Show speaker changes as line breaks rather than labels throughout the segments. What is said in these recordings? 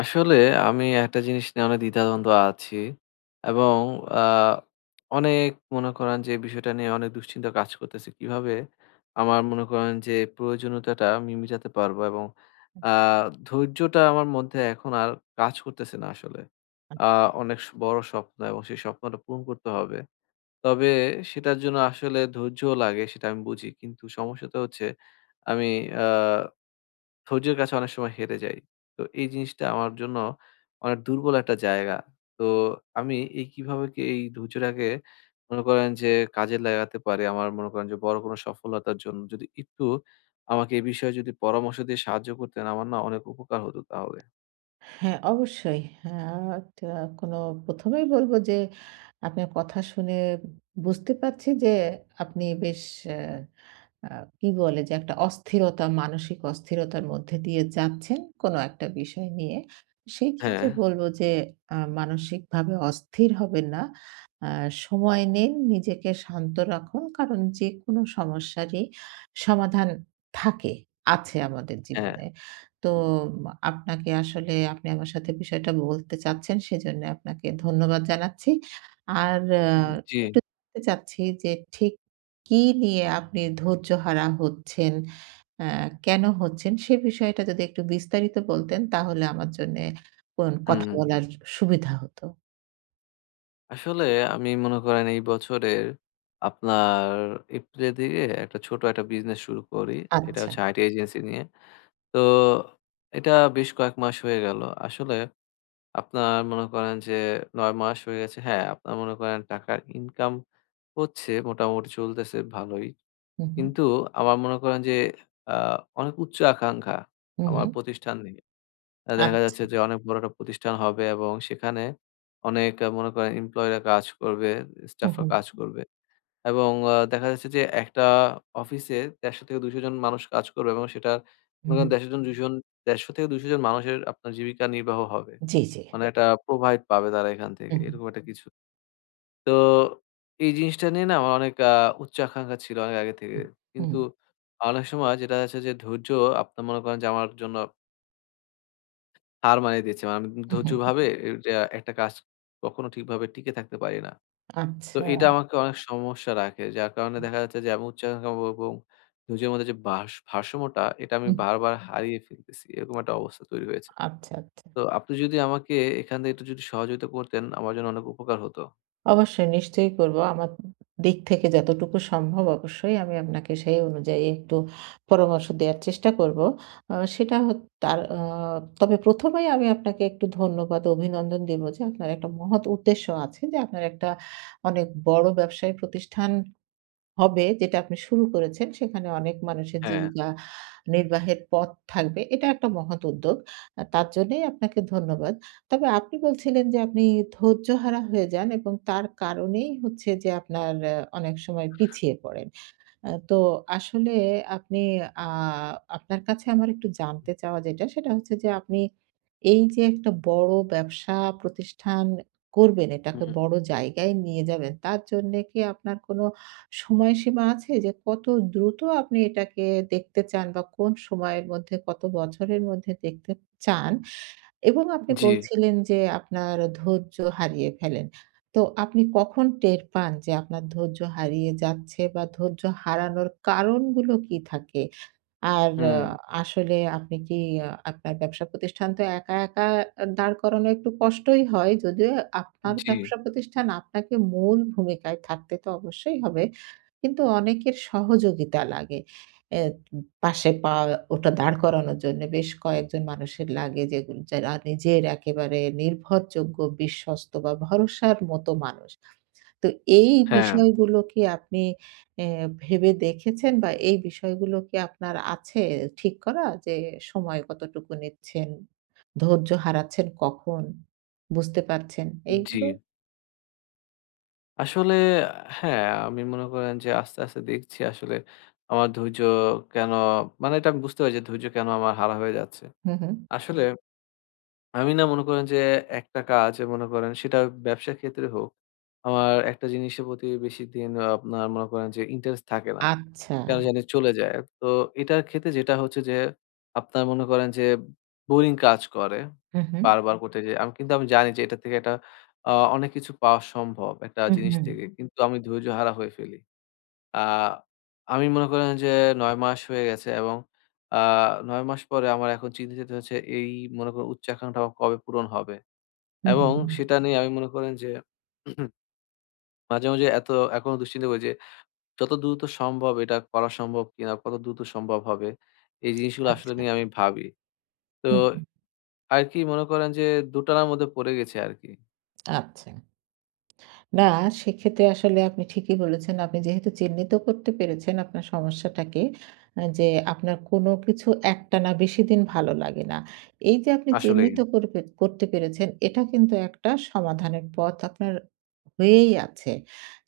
আসলে আমি একটা জিনিস নিয়ে অনেক দ্বিধাদ্বন্দ্ব আছি এবং আ অনেক মনে করেন যে বিষয়টা নিয়ে অনেক দুশ্চিন্তা কাজ করতেছে। কিভাবে আমার মনে করেন যে প্রয়োজনীয়তাটা আমি মিটাতে পারবো এবং আ ধৈর্যটা আমার মধ্যে এখন আর কাজ করতেছে না আসলে। আ অনেক বড় স্বপ্ন এবং সেই স্বপ্নটা পূরণ করতে হবে। তবে সেটার জন্য আসলে ধৈর্যও লাগে সেটা আমি বুঝি। কিন্তু সমস্যাটা হচ্ছে আমি আ ধৈর্যের কাছে অনেক সময় হেরে যাই। তো এই জিনিসটা আমার জন্য অনেক দুর্বল একটা জায়গা। তো আমি এই কিভাবে কি এই ধৈর্যটাকে মনে করেন যে কাজে লাগাতে পারি আমার মনে করেন যে বড় কোনো সফলতার জন্য যদি একটু আমাকে এই বিষয়ে যদি পরামর্শ দিয়ে সাহায্য করতেন আমার না অনেক উপকার হতো তাহলে।
হ্যাঁ, অবশ্যই। আ তা কোনো ১ম এই বলব যে, আপনার কথা শুনে বুঝতে পারছি যে, আপনি বেশ আ আ কি বলে যে একটা অস্থিরতা, মানসিক অস্থিরতার মধ্যে দিয়ে যাচ্ছেন কোনো একটা বিষয় নিয়ে। সেই
হ্যাঁ,
ক্ষেত্রে বলব যে মানসিকভাবে অস্থির হবেন না। আ সময় নিন, নিজেকে শান্ত রাখুন। কারণ যেকোনো সমস্যারই সমাধান থাকে, আছে আমাদের
হ্যাঁ।
জীবনে। তো আপনাকে আসলে আপনি আমার সাথে বিষয়টা বলতে চাচ্ছেন সেজন্য আপনাকে ধন্যবাদ জানাচ্ছি। আর
জি,
একটু জানতে চাচ্ছি যে ঠিক কি নিয়ে আপনি ধৈর্যহারা হচ্ছেন? আ কেন হচ্ছেন? সে বিষয়টা যদি একটু বিস্তারিত বলতেন তাহলে আমার জন্যে কোন কথা
হুম।
বলার সুবিধা হতো।
আসলে আমি মনে করেন এই বছরের আপনার এপ্রিলের দিকে একটা ছোট একটা বিজনেস শুরু করি। এটা
আচ্ছা।
হচ্ছে আইটি এজেন্সি নিয়ে। তো এটা বেশ কয়েক মাস হয়ে গেল। আসলে আপনার মনে করেন যে ৯ মাস হয়ে গেছে। হ্যাঁ, আপনার মনে করেন টাকার ইনকাম হচ্ছে, মোটামুটি চলতেছে ভালোই।
হু, হু,
কিন্তু আমার মনে করেন যে আ অনেক উচ্চ আকাঙ্খা
হু, হু।
আমার প্রতিষ্ঠান নিয়ে।
আ
দেখা যাচ্ছে যে অনেক বড় একটা প্রতিষ্ঠান হবে এবং সেখানে অনেক মনে করেন এমপ্লয়িরা কাজ করবে,
হু,
স্টাফরা
হু,
কাজ করবে। এবং দেখা যাচ্ছে যে একটা অফিসে ১৫০-২০০ জন মানুষ কাজ করবে এবং সেটার
হু,
মনে
হু।
করেন ১০০ জন ২০০ জন ১৫০-২০০ জন মানুষের আপনার জীবিকা নির্বাহ হবে।
জি, জি।
মানে একটা প্রোভাইড পাবে তারা এখান
হু,
থেকে।
হু,
এরকম একটা কিছু। তো এই জিনিসটা নিয়ে না আমার অনেক উচ্চ আকাঙ্খা ছিল অনেক আগে থেকে।
হু,
কিন্তু
হু,
অনেক সময় যেটা হচ্ছে যে ধৈর্য আপনার মনে করেন যে আমার জন্য হার মানিয়ে দিয়েছে। মানে আমি
হু, হু।
ধৈর্যভাবে এটা একটা কাজ কখনো ঠিকভাবে টিকে থাকতে পারি না। তো
আচ্ছা।
এটা একদম। আমাকে অনেক সমস্যা রাখে। যার কারণে দেখা যাচ্ছে যে আমি উচ্চাকাঙ্ক্ষা এবং ধৈর্যের মধ্যে যে ভারসাম্যটা এটা আমি
উম
বারবার হুম। হারিয়ে ফেলতেছি। এরকম একটা অবস্থা তৈরি হয়েছে।
আচ্ছা, আচ্ছা।
তো আপনি যদি আমাকে এখান থেকে একটু যদি সহযোগিতা করতেন আমার জন্য অনেক উপকার হতো।
অবশ্যই, নিশ্চয়ই করব। আমার দিক থেকে যতটুকু সম্ভব অবশ্যই আমি আপনাকে সেই অনুযায়ী একটু পরামর্শ দেয়ার চেষ্টা করব। আ সেটা হ তার আ তবে ১ম এই আমি আপনাকে একটু ধন্যবাদ, অভিনন্দন দেব যে আপনার একটা মহৎ উদ্দেশ্য আছে যে আপনার একটা অনেক বড় ব্যবসায়ী প্রতিষ্ঠান হবে যেটা আপনি শুরু করেছেন সেখানে অনেক মানুষের
হ্যাঁ,
জীবিকা নির্বাহের পথ থাকবে। এটা একটা মহৎ উদ্যোগ। তার জন্যেই আপনাকে ধন্যবাদ। তবে আপনি বলছিলেন যে আপনি ধৈর্যহারা হয়ে যান এবং তার কারণেই হচ্ছে যে আপনার অনেক সময় পিছিয়ে পড়েন। তো আসলে আপনি আ আপনার কাছে আমার একটু জানতে চাওয়া যেটা, সেটা হচ্ছে যে আপনি এই যে একটা বড় ব্যবসা প্রতিষ্ঠান করবেন, এটাকে
হুম,
বড় জায়গায় নিয়ে যাবেন। তার জন্যে কি আপনার কোনো সময়সীমা আছে? যে কত দ্রুত আপনি এটাকে দেখতে চান বা কোন সময়ের মধ্যে, কত বছরের মধ্যে দেখতে চান? এবং আপনি
জি,
বলছিলেন যে আপনার ধৈর্য হারিয়ে ফেলেন। তো আপনি কখন টের পান যে আপনার ধৈর্য হারিয়ে যাচ্ছে বা ধৈর্য হারানোর কারণগুলো কি থাকে? আর আ
হুম,
আসলে আপনি কি আ আপনার ব্যবসা প্রতিষ্ঠান তো একা, একা দাঁড় করানো একটু কষ্টই হয় যদিও আপনার
জি,
ব্যবসা প্রতিষ্ঠান আপনাকে মূল ভূমিকায় থাকতে তো অবশ্যই হবে। কিন্তু অনেকের সহযোগিতা লাগে। এ পাশে পা ওটা দাঁড় করানোর জন্য বেশ কয়েকজন মানুষের লাগে যারা নিজের একেবারে নির্ভরযোগ্য, বিশ্বস্ত বা ভরসার মতো মানুষ। তো এই
হ্যাঁ,
বিষয়গুলো কি আপনি এ ভেবে দেখেছেন বা এই বিষয়গুলো কি আপনার আছে ঠিক করা? যে সময় কতটুকু নিচ্ছেন, ধৈর্য হারাচ্ছেন কখন, বুঝতে পারছেন
জি।
এইগুলো?
আসলে হ্যাঁ, আমি মনে করেন যে আস্তে, আস্তে দেখছি আসলে আমার ধৈর্য কেন মানে এটা আমি বুঝতে পারি যে ধৈর্য কেন আমার হারা হয়ে যাচ্ছে।
হুম, হুম।
আসলে আমি না মনে করেন যে একটা কাজ মনে করেন সেটা ব্যবসার ক্ষেত্রে হোক, আমার একটা জিনিসের প্রতি বেশিদিন আপনার মনে করেন যে ইন্টারেস্ট থাকে না।
আচ্ছা।
কেন জানি চলে যায়। তো এটার ক্ষেত্রে যেটা হচ্ছে যে আপনার মনে করেন যে বোরিং কাজ করে।
হুম, হুম।
বারবার হুম, করতে হুম। যে আমি কিন্তু আমি জানি যে এটা থেকে একটা আ অনেক কিছু পাওয়া সম্ভব একটা
হুম,
জিনিস
হুম।
থেকে। হুম। কিন্তু আমি ধৈর্য হারা হয়ে ফেলি। আ আমি মনে করেন যে ৯ মাস হয়ে গেছে এবং আ ৯ মাস পরে আমার এখন চিন্তিত হচ্ছে এই মনে করেন উচ্চ আকাঙ্ক্ষাটা আমার কবে পূরণ হবে?
হুম, হুম,
এবং
হুম।
সেটা নিয়ে আমি মনে করেন যে মাঝে, মাঝে এত এখনো দুশ্চিন্তা করি যে যত দ্রুত সম্ভব এটা করা সম্ভব কিনা? কত দ্রুত সম্ভব হবে? এই জিনিসগুলো আসলে
আচ্ছা।
নিয়ে আমি ভাবি। তো
হুম, হুম।
আর কি মনে করেন যে দোটানার মধ্যে পড়ে গেছি আরকি।
আচ্ছা। না, সেক্ষেত্রে আসলে আপনি ঠিকই বলেছেন। আপনি যেহেতু চিহ্নিত করতে পেরেছেন আপনার সমস্যাটাকে, যে আপনার কোনো কিছু একটানা বেশিদিন ভালো লাগে না। এই যে আপনি
আসলেই।
চিহ্নিত করবে করতে পেরেছেন এটা কিন্তু একটা সমাধানের পথ আপনার হয়েই আছে।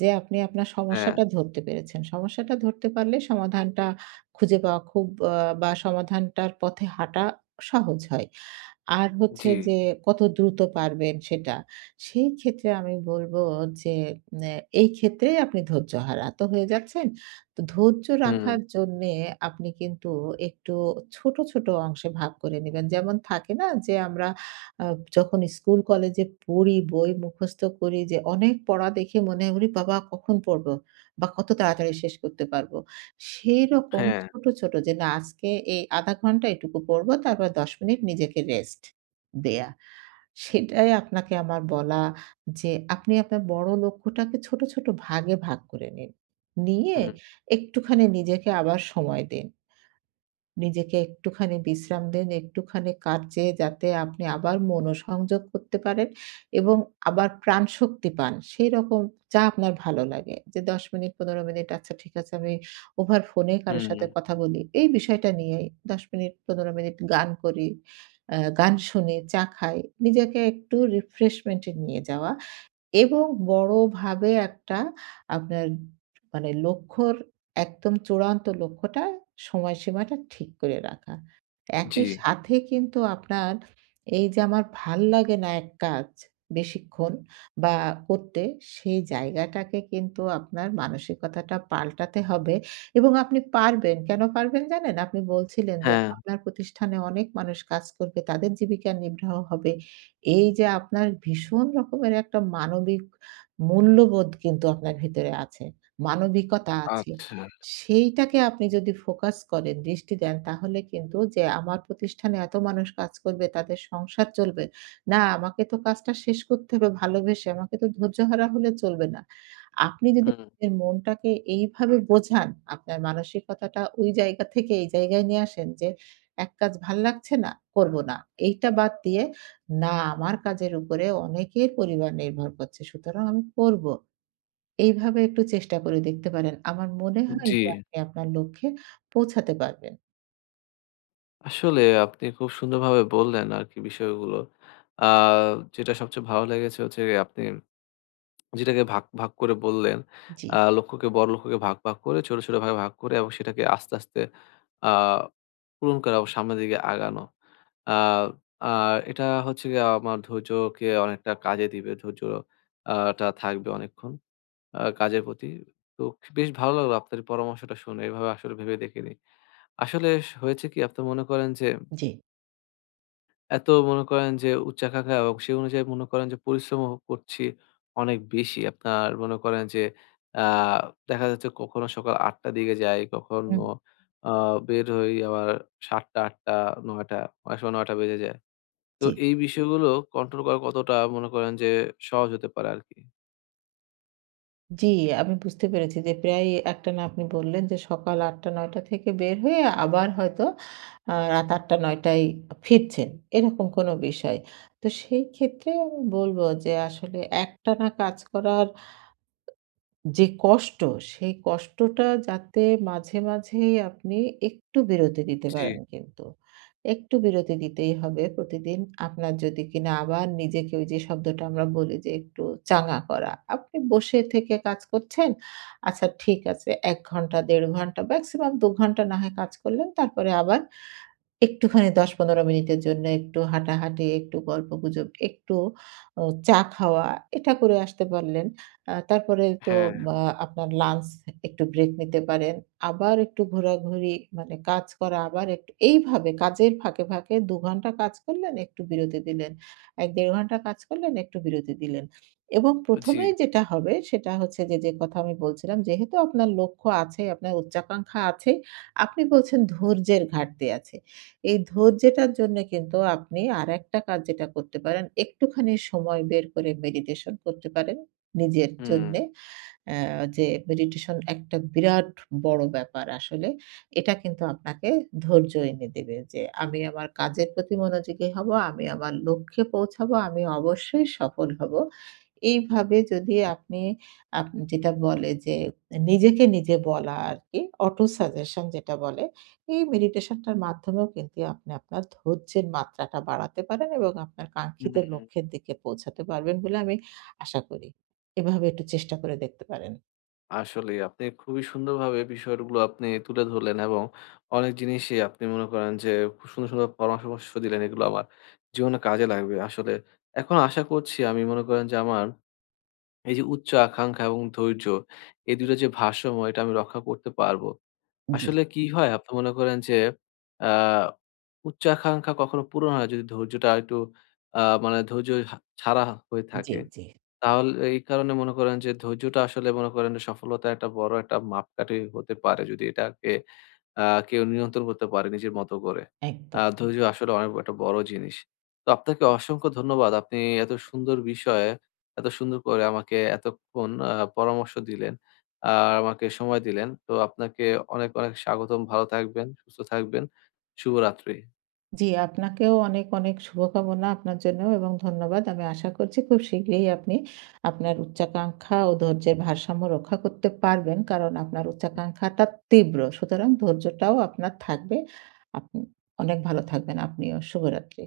যে আপনি আপনার
হ্যাঁ,
সমস্যাটা ধরতে পেরেছেন। সমস্যাটা ধরতে পারলে সমাধানটা খুঁজে পাওয়া খুব বা সমাধানটার পথে হাঁটা সহজ হয়। আর হচ্ছে
জি।
যে কত দ্রুত পারবেন সেটা। সেই ক্ষেত্রে আমি বলব যে নে এই ক্ষেত্রে আপনি ধৈর্যহারা তো হয়ে যাচ্ছেন। তো ধৈর্য
হুম,
রাখার জন্যে আপনি কিন্তু একটু ছোট, ছোট অংশে ভাগ করে নিবেন। যেমন থাকে না যে আমরা আ যখন স্কুল কলেজে পড়ি, বই মুখস্থ করি যে অনেক পড়া দেখে মনে হয় ওরে বাবা! কখন পড়বো বা কত তাড়াতাড়ি শেষ করতে পারব? সেইরকম
হ্যাঁ,
ছোট, ছোট যে না আজকে এই ০.৫ ঘন্টা এটুকু পড়বো, তারপর ১০ মিনিট নিজেকে রেস্ট দেয়া। সেটাই আপনাকে আমার বলা যে আপনি আপনার বড় লক্ষ্যটাকে ছোট, ছোট ভাগে ভাগ করে নিন। নিয়ে
হুম,
একটুখানি নিজেকে আবার সময় দিন। নিজেকে একটুখানি বিশ্রাম দিন, একটুখানি কাজে যাতে আপনি আবার মনোসংযোগ করতে পারেন এবং আবার প্রাণশক্তি পান। সেইরকম যা আপনার ভালো লাগে। যে ১০ মিনিট, ১৫ মিনিট আচ্ছা ঠিক আছে আমি ওভার ফোনে কারো
হুম,
সাথে কথা বলি। এই বিষয়টা নিয়েই ১০ মিনিট, ১৫ মিনিট গান করি, গান শুনি, চা খাই। নিজেকে একটু রিফ্রেশমেন্ট এ নিয়ে যাওয়া। এবং বড়ভাবে একটা আপনার মানে একদম চূড়ান্ত লক্ষ্যটা সময়সীমাটা ঠিক করে রাখা।
জি।
একই সাথে কিন্তু আপনার এই যে আমার ভাল লাগে না এক কাজ বেশিক্ষণ বা করতে, সেই জায়গাটাকে কিন্তু আপনার মানসিকতাটা পাল্টাতে হবে এবং আপনি পারবেন। কেন পারবেন জানেন? আপনি বলছিলেন যে
হ্যাঁ।
আপনার প্রতিষ্ঠানে অনেক মানুষ কাজ করবে, তাদের জীবিকা নির্বাহ হবে। এই যে আপনার ভীষণ রকমের একটা মানবিক মূল্যবোধ কিন্তু আপনার ভেতরে আছে। মানবিকতা আছে।
আচ্ছা।
সেইটাকে আপনি যদি ফোকাস করেন, দৃষ্টি দেন তাহলে কিন্তু যে আমার প্রতিষ্ঠানে এত মানুষ কাজ করবে, তাদের সংসার চলবে। না, আমাকে তো কাজটা শেষ করতে হবে ভালোবেসে। আমাকে তো ধৈর্যহারা হলে চলবে না। আপনি যদি
হুম।
নিজের মনটাকে এইভাবে বোঝান, আপনার মানসিকতাটা ওই জায়গা থেকে এই জায়গায় নিয়ে আসেন যে এক কাজ ভাল লাগছে না, করব না। এইটা বাদ দিয়ে না, আমার কাজের উপরে অনেকের পরিবার নির্ভর করছে। সুতরাং আমি করব। এইভাবে একটু চেষ্টা করে দেখতে পারেন। আমার মনে হয়
জি,
যে আপনি আপনার লক্ষ্যে পৌঁছাতে পারবেন।
আসলে আপনি খুব সুন্দরভাবে বললেন আরকি বিষয়গুলো। আ যেটা সবচেয়ে ভালো লেগেছে হচ্ছে গিয়ে আপনি যেটাকে ভাগ, ভাগ করে বললেন,
জি,
লক্ষ্যকে বড় লক্ষ্যকে ভাগ, ভাগ করে ছোট, ছোট ভাগে ভাগ করে এবং সেটাকে আস্তে, আস্তে আ পূরণ করা ও সামনের দিকে আগানো। আ আর এটা হচ্ছে গিয়ে আমার ধৈর্যকে অনেকটা কাজে দিবে। ধৈর্য আ টা থাকবে অনেকক্ষণ। কাজের প্রতি। তো বেশ ভালো লাগলো আপনার এই পরামর্শটা শুনে। এভাবে আসলে ভেবে দেখিনি। আসলে হয়েছে কি আপনি মনে করেন যে
জি।
এত মনে করেন যে উচ্চাকাঙ্ক্ষা এবং সে অনুযায়ী মনে করেন যে পরিশ্রমও করছি অনেক বেশি। আপনার মনে করেন যে আ দেখা যাচ্ছে কখনো সকাল ৮ টার দিকে যাই,
হুম।
কখনো আ বের হই আবার ৭:০০ ৮:০০ ৯:০০ অনেক সময় ৯:০০ বেজে যায়। তো
জি,
এই বিষয়গুলো কন্ট্রোল করা কতটা মনে করেন যে সহজ হতে পারে আরকি?
জি। আমি বুঝতে পেরেছি যে প্রায় একটানা আপনি বললেন যে সকাল ৮ঃ০০ ৯ঃ০০ থেকে বের হয়ে আবার হয়তো রাত ৮ঃ০০ ৯ঃ০০ ফিরছেন। এরকম কোনো বিষয়। তো সেই ক্ষেত্রে আমি বলব যে আসলে একটানা কাজ করার যে কষ্ট, সেই কষ্টটা যাতে মাঝে, মাঝেই আপনি একটু বিরতি দিতে
জি,
পারেন কিন্তু। একটু বিরতি দিতেই হবে প্রতিদিন। আপনার যদি কিনা আবার নিজেকে, ওই যে শব্দটা আমরা বলি, যে একটু চাঙ্গা করা। আপনি বসে থেকে কাজ করছেন। আচ্ছা ঠিক আছে ১ ঘন্টা ১.৫ ঘন্টা, মেক্সিমাম ২ ঘন্টা না হয় কাজ করলেন। তারপরে আবার একটুখানি ১০-১৫ মিনিটের জন্য একটু হাঁটাহাঁটি, একটু গল্পগুজব, একটু ও চা খাওয়া এটা করে আসতে পারলেন। তারপরে তো
হ্যাঁ।
বা আপনার লাঞ্চ একটু ব্রেক নিতে পারেন। আবার একটু ঘোরাঘুরি মানে কাজ করা আবার একটু এইভাবে কাজের ফাঁকে, ফাঁকে ২ ঘন্টা কাজ করলেন, একটু বিরতি দিলেন। ১-১.৫ ঘন্টা কাজ করলেন, একটু বিরতি দিলেন। এবং ১ম
জি,
এই যেটা হবে সেটা হচ্ছে যে, যে কথা আমি বলছিলাম যেহেতু আপনার লক্ষ্য আছে, আপনার উচ্চাকাঙ্ক্ষা আছে, আপনি বলছেন ধৈর্যের ঘাটতি আছে। এই ধৈর্যটার জন্যে কিন্তু আপনি আরেকটা কাজ যেটা করতে পারেন, একটুখানি সময় বের করে মেডিটেশন করতে পারেন নিজের
হুম।
জন্যে। যে মেডিটেশন একটা বিরাট বড় ব্যাপার আসলে। এটা কিন্তু আপনাকে ধৈর্য এনে দেবে যে আমি আমার কাজের প্রতি মনোযোগী হব, আমি আমার লক্ষ্যে পৌঁছাবো, আমি অবশ্যই সফল হব। এইভাবে যদি আপনি যেটা বলে যে নিজেকে নিজে বলা আরকি, অটো সাজেশন যেটা বলে, এই মেডিটেশনটার মাধ্যমেও কিন্তু আপনি আপনার ধৈর্যের মাত্রাটা বাড়াতে পারেন এবং আপনার কাঙ্ক্ষিত
হুম,
লক্ষ্যের দিকে পৌঁছাতে পারবেন বলে আমি আশা করি। এভাবে একটু চেষ্টা করে দেখতে পারেন।
আসলে আপনি খুবই সুন্দরভাবে বিষয়গুলো আপনি তুলে ধরলেন এবং অনেক জিনিসই আপনি মনে করেন যে খুব সুন্দর সুন্দর পরামর্শ দিলেন এগুলো আমার জীবনে কাজে লাগবে আসলে এখন আশা করছি আমি মনে করেন যে আমার এই যে উচ্চ আকাঙ্ক্ষা এবং ধৈর্য এই দুটো যে ভারসাম্য এটা আমি রক্ষা করতে পারবো
জি,
আসলে কি জি হয় আপনি মনে করেন যে আহ উচ্চ আকাঙ্ক্ষা কখনো পূরণ হয় না যদি ধৈর্যটা একটু মানে ধৈর্য ছাড়া হয়ে
জি।
থাকে
জি,
তাহলে এই কারণে মনে করেন যে ধৈর্যটা আসলে মনে করেন যে সফলতার একটা বড় একটা মাপকাঠি হতে পারে যদি এটাকে আ কেউ নিয়ন্ত্রণ করতে পারে নিজের মতো করে।
একদম।
হুম। ধৈর্য আসলে অনেক একটা বড় জিনিস। তো আপনাকে অসংখ্য ধন্যবাদ। আপনি এত সুন্দর বিষয়ে এত সুন্দর করে আমাকে এতক্ষণ পরামর্শ দিলেন। আর আমাকে সময় দিলেন। তো আপনাকে অনেক, অনেক স্বাগতম। ভালো থাকবেন, সুস্থ থাকবেন। শুভরাত্রি।
জি, আপনাকেও অনেক, অনেক শুভকামনা আপনার জন্য এবং ধন্যবাদ। আমি আশা করছি খুব শীঘ্রই আপনি আপনার উচ্চাকাঙ্ক্ষা ও ধৈর্যের ভারসাম্য রক্ষা করতে পারবেন। কারণ আপনার উচ্চাকাঙ্ক্ষাটা তীব্র। সুতরাং ধৈর্যটাও আপনার থাকবে। আপনি অনেক ভালো থাকবেন আপনিও। শুভরাত্রি।